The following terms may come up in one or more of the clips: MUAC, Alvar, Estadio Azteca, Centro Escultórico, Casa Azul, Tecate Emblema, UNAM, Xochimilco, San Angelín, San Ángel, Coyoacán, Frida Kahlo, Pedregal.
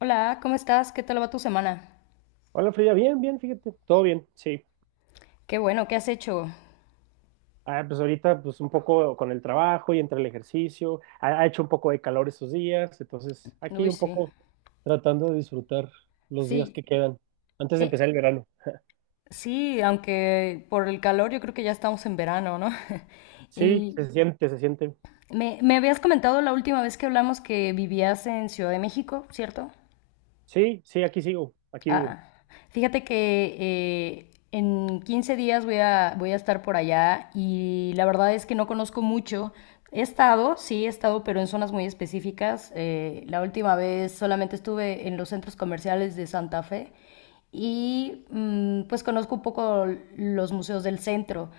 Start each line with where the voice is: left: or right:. left: Hola, ¿cómo estás? ¿Qué tal va tu semana?
right: Hola Frida, bien, bien, fíjate, todo bien, sí.
left: Qué bueno, ¿qué has hecho?
right: Ah, pues ahorita pues un poco con el trabajo y entre el ejercicio, ha hecho un poco de calor estos días, entonces aquí
left: Uy,
right: un
left: sí.
right: poco tratando de disfrutar los días que
left: Sí,
right: quedan antes de
left: eh,
right: empezar el verano.
left: sí, aunque por el calor yo creo que ya estamos en verano, ¿no?
right: Sí,
left: Y
right: se siente, se siente.
left: me habías comentado la última vez que hablamos que vivías en Ciudad de México, ¿cierto?
right: Sí, sí, aquí sigo, aquí vivo.
left: Ah, fíjate que en 15 días voy a estar por allá y la verdad es que no conozco mucho. He estado, sí, he estado, pero en zonas muy específicas. La última vez solamente estuve en los centros comerciales de Santa Fe y pues conozco un poco los museos del centro.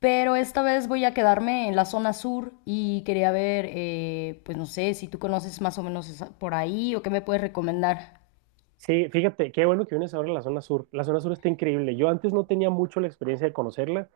left: Pero esta vez voy a quedarme en la zona sur y quería ver, pues no sé, si tú conoces más o menos por ahí o qué me puedes recomendar.
right: Sí, fíjate, qué bueno que vienes ahora a la zona sur. La zona sur está increíble. Yo antes no tenía mucho la experiencia de conocerla,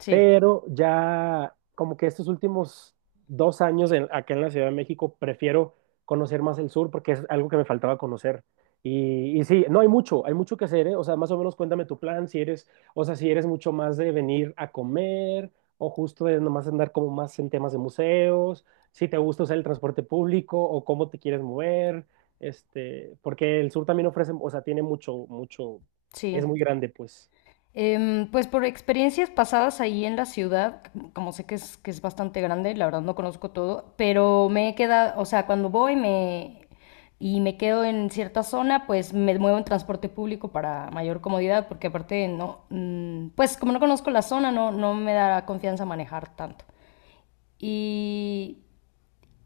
left: Sí,
right: pero ya como que estos últimos dos años acá en la Ciudad de México prefiero conocer más el sur porque es algo que me faltaba conocer. Y sí, no hay mucho, hay mucho que hacer, ¿eh? O sea, más o menos cuéntame tu plan, si eres, o sea, si eres mucho más de venir a comer o justo de nomás andar como más en temas de museos, si te gusta usar el transporte público o cómo te quieres mover, este, porque el sur también ofrece, o sea, tiene mucho, mucho,
left: sí.
right: es muy grande, pues.
left: Pues por experiencias pasadas ahí en la ciudad, como sé que es bastante grande, la verdad no conozco todo, pero me he quedado, o sea, cuando voy y me quedo en cierta zona, pues me muevo en transporte público para mayor comodidad, porque aparte no, pues como no conozco la zona, no me da confianza manejar tanto. Y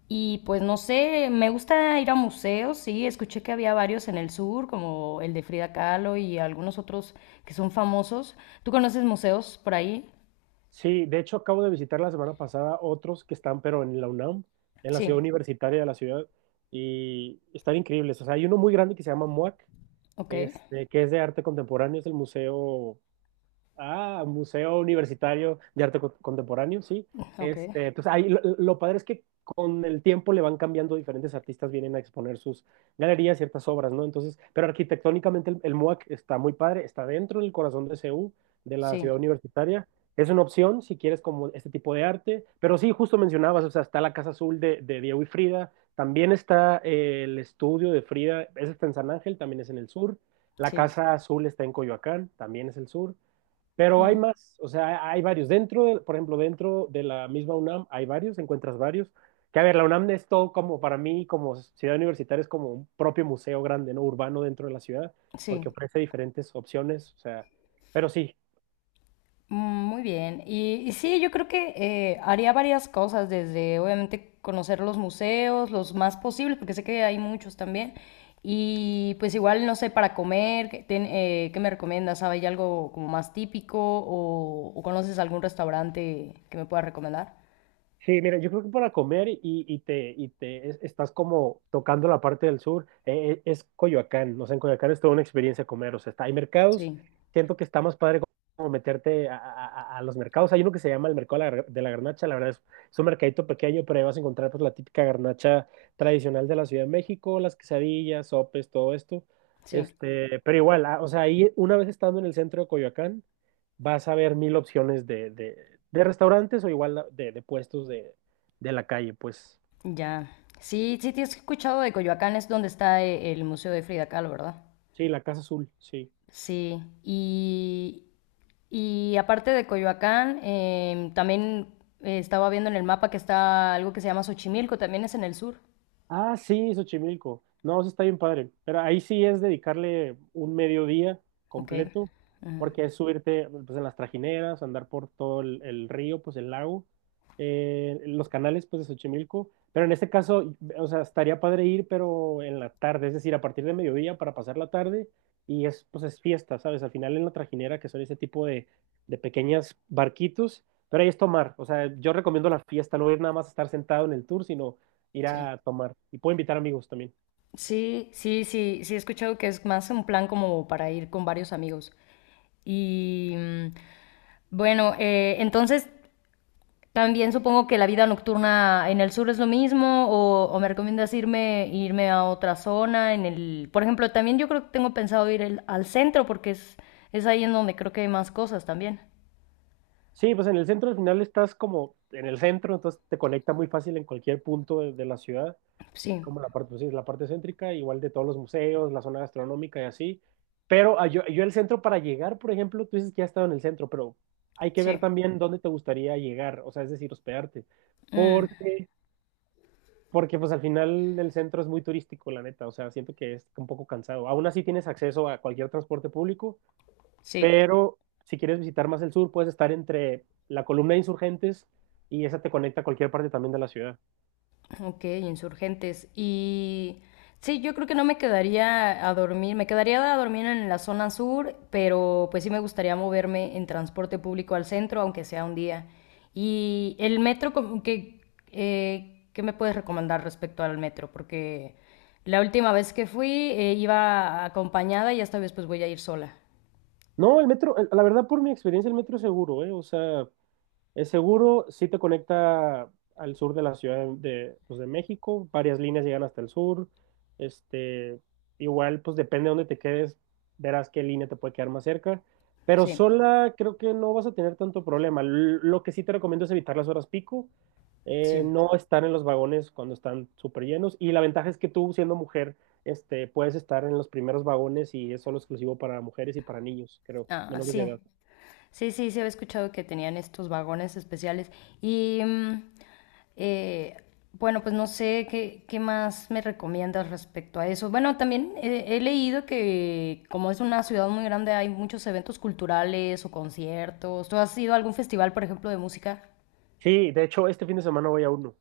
left: y pues no sé, me gusta ir a museos, sí, escuché que había varios en el sur, como el de Frida Kahlo y algunos otros que son famosos. ¿Tú conoces museos por ahí?
right: Sí, de hecho acabo de visitar la semana pasada otros que están, pero en la UNAM, en la ciudad
left: Sí,
right: universitaria de la ciudad, y están increíbles. O sea, hay uno muy grande que se llama MUAC,
left: ok,
right: este, que es de arte contemporáneo, es el museo. Ah, Museo Universitario de Arte Contemporáneo, sí.
left: ok,
right: Este, pues ahí lo padre es que con el tiempo le van cambiando, diferentes artistas vienen a exponer sus galerías, ciertas obras, ¿no? Entonces, pero arquitectónicamente el MUAC está muy padre, está dentro del corazón de CU, de la
left: sí,
right: ciudad universitaria. Es una opción si quieres como este tipo de arte, pero sí, justo mencionabas, o sea, está la Casa Azul de Diego y Frida, también está el estudio de Frida, ese está en San Ángel, también es en el sur. La
left: sí,
right: Casa Azul está en Coyoacán, también es el sur. Pero hay
left: mm,
right: más, o sea, hay varios. Dentro, por ejemplo, dentro de la misma UNAM hay varios, encuentras varios. Que a ver, la UNAM es todo como para mí, como ciudad universitaria, es como un propio museo grande, ¿no? Urbano dentro de la ciudad,
left: sí.
right: porque ofrece diferentes opciones, o sea, pero sí.
left: Mm, muy bien. Y sí, yo creo que haría varias cosas, desde obviamente conocer los museos, los más posibles, porque sé que hay muchos también. Y pues igual, no sé, para comer, ¿Qué me recomiendas? Sabes, ¿hay algo como más típico o, conoces algún restaurante que me pueda recomendar?
right: Sí, mira, yo creo que para comer y te estás como tocando la parte del sur, es Coyoacán, no sé, en Coyoacán es toda una experiencia comer, o sea, está, hay mercados,
left: Sí,
right: siento que está más padre como meterte a los mercados, hay uno que se llama el mercado de la garnacha, la verdad es un mercadito pequeño, pero ahí vas a encontrar pues la típica garnacha tradicional de la Ciudad de México, las quesadillas, sopes, todo esto,
left: sí,
right: este, pero igual, ah, o sea, ahí una vez estando en el centro de Coyoacán, vas a ver mil opciones de restaurantes o igual de puestos de la calle, pues.
left: ya. Sí, sí, te has escuchado de Coyoacán, es donde está el Museo de Frida Kahlo, ¿verdad?
right: Sí, la Casa Azul, sí.
left: Sí, y aparte de Coyoacán, también estaba viendo en el mapa que está algo que se llama Xochimilco, también es en el sur.
right: Ah, sí, Xochimilco. No, eso está bien padre. Pero ahí sí es dedicarle un mediodía
left: Ok.
right: completo,
left: Ujú.
right: porque es subirte pues, en las trajineras, andar por todo el río, pues el lago, los canales pues de Xochimilco. Pero en este caso, o sea, estaría padre ir, pero en la tarde, es decir, a partir de mediodía para pasar la tarde y es fiesta, ¿sabes? Al final en la trajinera, que son ese tipo de pequeñas barquitos, pero ahí es tomar. O sea, yo recomiendo la fiesta, no ir nada más a estar sentado en el tour, sino ir
left: Sí.
right: a tomar. Y puedo invitar amigos también.
left: Sí, sí, sí, sí he escuchado que es más un plan como para ir con varios amigos. Y bueno, entonces también supongo que la vida nocturna en el sur es lo mismo o, me recomiendas irme a otra zona en el, por ejemplo, también yo creo que tengo pensado ir al centro porque es ahí en donde creo que hay más cosas también.
right: Sí, pues en el centro al final estás como en el centro, entonces te conecta muy fácil en cualquier punto de la ciudad,
left: Sí,
right: como la parte, pues sí, la parte céntrica, igual de todos los museos, la zona gastronómica y así. Pero ah, yo el centro para llegar, por ejemplo, tú dices que has estado en el centro, pero hay que ver
left: sí.
right: también dónde te gustaría llegar, o sea, es decir, hospedarte.
left: Mm,
right: Porque, porque pues al final el centro es muy turístico, la neta, o sea, siento que es un poco cansado. Aún así tienes acceso a cualquier transporte público,
left: sí.
right: pero si quieres visitar más el sur, puedes estar entre la columna de insurgentes y esa te conecta a cualquier parte también de la ciudad.
left: Ok, insurgentes. Y sí, yo creo que no me quedaría a dormir, me quedaría a dormir en la zona sur, pero pues sí me gustaría moverme en transporte público al centro, aunque sea un día. Y el metro, como que, ¿qué me puedes recomendar respecto al metro? Porque la última vez que fui iba acompañada y esta vez pues voy a ir sola.
right: No, el metro, la verdad, por mi experiencia, el metro es seguro, ¿eh? O sea, es seguro, sí te conecta al sur de la Ciudad de México, varias líneas llegan hasta el sur, este, igual pues depende de dónde te quedes, verás qué línea te puede quedar más cerca, pero
left: Sí,
right: sola creo que no vas a tener tanto problema. Lo que sí te recomiendo es evitar las horas pico,
left: sí.
right: no estar en los vagones cuando están súper llenos, y la ventaja es que tú siendo mujer, este, puedes estar en los primeros vagones y es solo exclusivo para mujeres y para niños, creo,
left: Ah,
right: menores de
left: sí.
right: edad.
left: Sí, sí, sí, había escuchado que tenían estos vagones especiales. Y eh, bueno, pues no sé qué más me recomiendas respecto a eso. Bueno, también he leído que como es una ciudad muy grande hay muchos eventos culturales o conciertos. ¿Tú has ido a algún festival, por ejemplo, de música?
right: Sí, de hecho, este fin de semana voy a uno.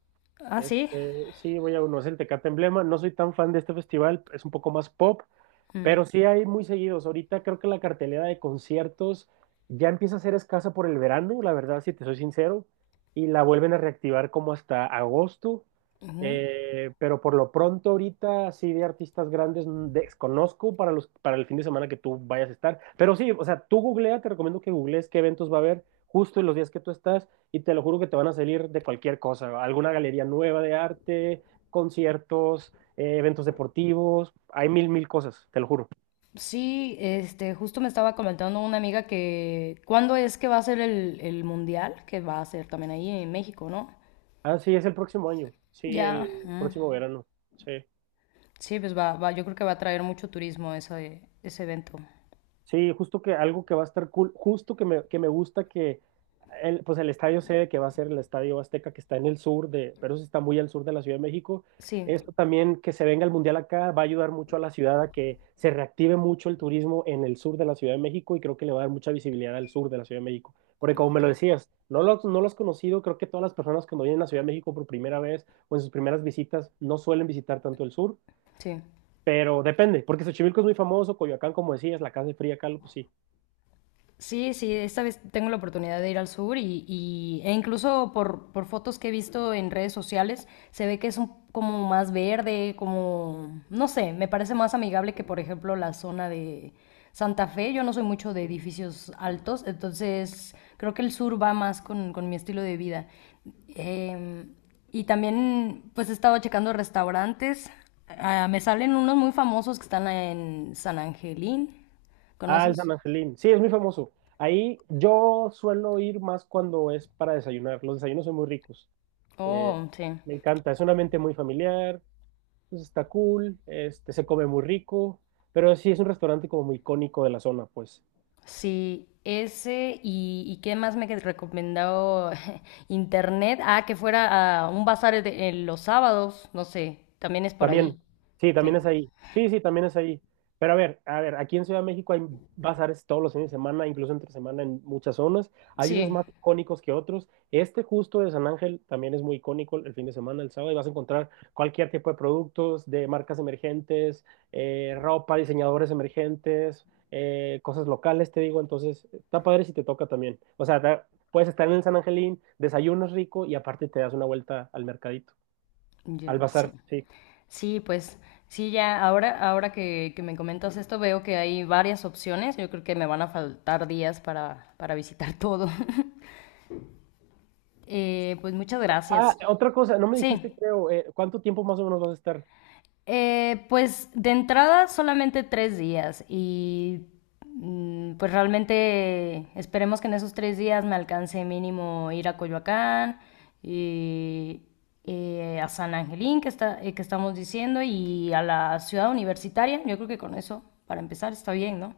left: Ah, sí.
right: Este, sí, voy a conocer el Tecate Emblema. No soy tan fan de este festival, es un poco más pop,
left: Mm.
right: pero sí hay muy seguidos. Ahorita creo que la cartelera de conciertos ya empieza a ser escasa por el verano, la verdad, si te soy sincero, y la vuelven a reactivar como hasta agosto. Pero por lo pronto ahorita sí de artistas grandes desconozco para el fin de semana que tú vayas a estar. Pero sí, o sea, tú googlea, te recomiendo que googlees qué eventos va a haber justo en los días que tú estás y te lo juro que te van a salir de cualquier cosa, alguna galería nueva de arte, conciertos, eventos deportivos, hay mil, mil cosas, te lo juro.
left: Sí, este, justo me estaba comentando una amiga que, ¿cuándo es que va a ser el mundial? Que va a ser también ahí en México, ¿no?
right: Ah, sí, es el próximo año, sí,
left: Ya.
right: el
left: Mm.
right: próximo verano, sí.
left: Sí, pues va, yo creo que va a traer mucho turismo ese evento.
right: Sí, justo que algo que va a estar cool, justo que me gusta que el, pues el estadio sede que va a ser el Estadio Azteca que está en el sur de, pero eso está muy al sur de la Ciudad de México.
left: Sí,
right: Esto también que se venga el Mundial acá va a ayudar mucho a la ciudad a que se reactive mucho el turismo en el sur de la Ciudad de México y creo que le va a dar mucha visibilidad al sur de la Ciudad de México. Porque como me
left: ok,
right: lo decías, no lo has conocido, creo que todas las personas cuando vienen a la Ciudad de México por primera vez o en sus primeras visitas no suelen visitar tanto el sur.
left: sí.
right: Pero depende, porque Xochimilco es muy famoso, Coyoacán, como decías, la Casa de Fría acá, pues sí.
left: Sí, sí, esta vez tengo la oportunidad de ir al sur e incluso por fotos que he visto en redes sociales, se ve que es como más verde, como, no sé, me parece más amigable que por ejemplo la zona de Santa Fe. Yo no soy mucho de edificios altos, entonces creo que el sur va más con mi estilo de vida. Em, y también pues he estado checando restaurantes. Ah, me salen unos muy famosos que están en San Angelín.
right: Ah, el San
left: ¿Conoces?
right: Angelín. Sí, es muy famoso. Ahí yo suelo ir más cuando es para desayunar. Los desayunos son muy ricos. Eh,
left: Oh, sí.
right: Me encanta. Es un ambiente muy familiar. Pues está cool. Este, se come muy rico. Pero sí es un restaurante como muy icónico de la zona, pues.
left: Sí, ese y qué más me que recomendado internet. Ah, que fuera a un bazar en los sábados, no sé, también es por
right: También,
left: allí.
right: sí,
left: Sí,
right: también es ahí. Sí, sí, también es ahí. Pero a ver, aquí en Ciudad de México hay bazares todos los fines de semana, incluso entre semana en muchas zonas. Hay unos
left: sí,
right: más icónicos que otros. Este justo de San Ángel también es muy icónico el fin de semana, el sábado, y vas a encontrar cualquier tipo de productos de marcas emergentes, ropa, diseñadores emergentes, cosas locales, te digo. Entonces, está padre si te toca también. O sea, puedes estar en el San Angelín, desayunas rico y aparte te das una vuelta al mercadito, al
left: sí.
right: bazar, sí.
left: Sí, pues sí, ya ahora que me comentas esto veo que hay varias opciones. Yo creo que me van a faltar días para visitar todo. Pues muchas
right: Ah,
left: gracias.
right: otra cosa, no me dijiste,
left: Sí.
right: creo, ¿cuánto tiempo más o menos vas a estar?
left: Pues de entrada solamente 3 días y pues realmente esperemos que en esos 3 días me alcance mínimo ir a Coyoacán y a San Angelín que estamos diciendo y a la ciudad universitaria. Yo creo que con eso, para empezar, está bien, ¿no?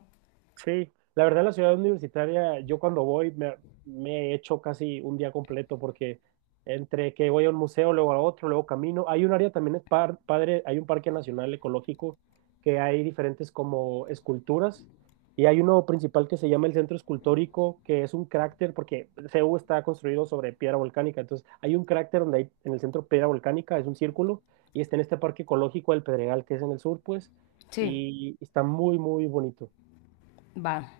right: Sí, la verdad la ciudad universitaria, yo cuando voy me echo casi un día completo porque entre que voy a un museo, luego a otro, luego camino, hay un área también es padre, hay un parque nacional ecológico que hay diferentes como esculturas y hay uno principal que se llama el Centro Escultórico, que es un cráter porque CU está construido sobre piedra volcánica, entonces hay un cráter donde hay en el centro piedra volcánica, es un círculo y está en este parque ecológico del Pedregal que es en el sur, pues,
left: Sí,
right: y está muy, muy bonito.
left: va.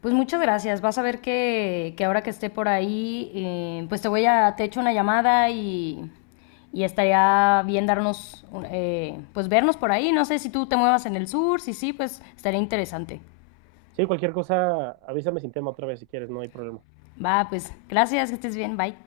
left: Pues muchas gracias. Vas a ver que ahora que esté por ahí, pues te echo una llamada y estaría bien pues vernos por ahí. No sé si tú te muevas en el sur, si sí, pues estaría interesante.
right: Sí, cualquier cosa, avísame sin tema otra vez si quieres, no hay problema.
left: Va, pues gracias, que estés bien, bye.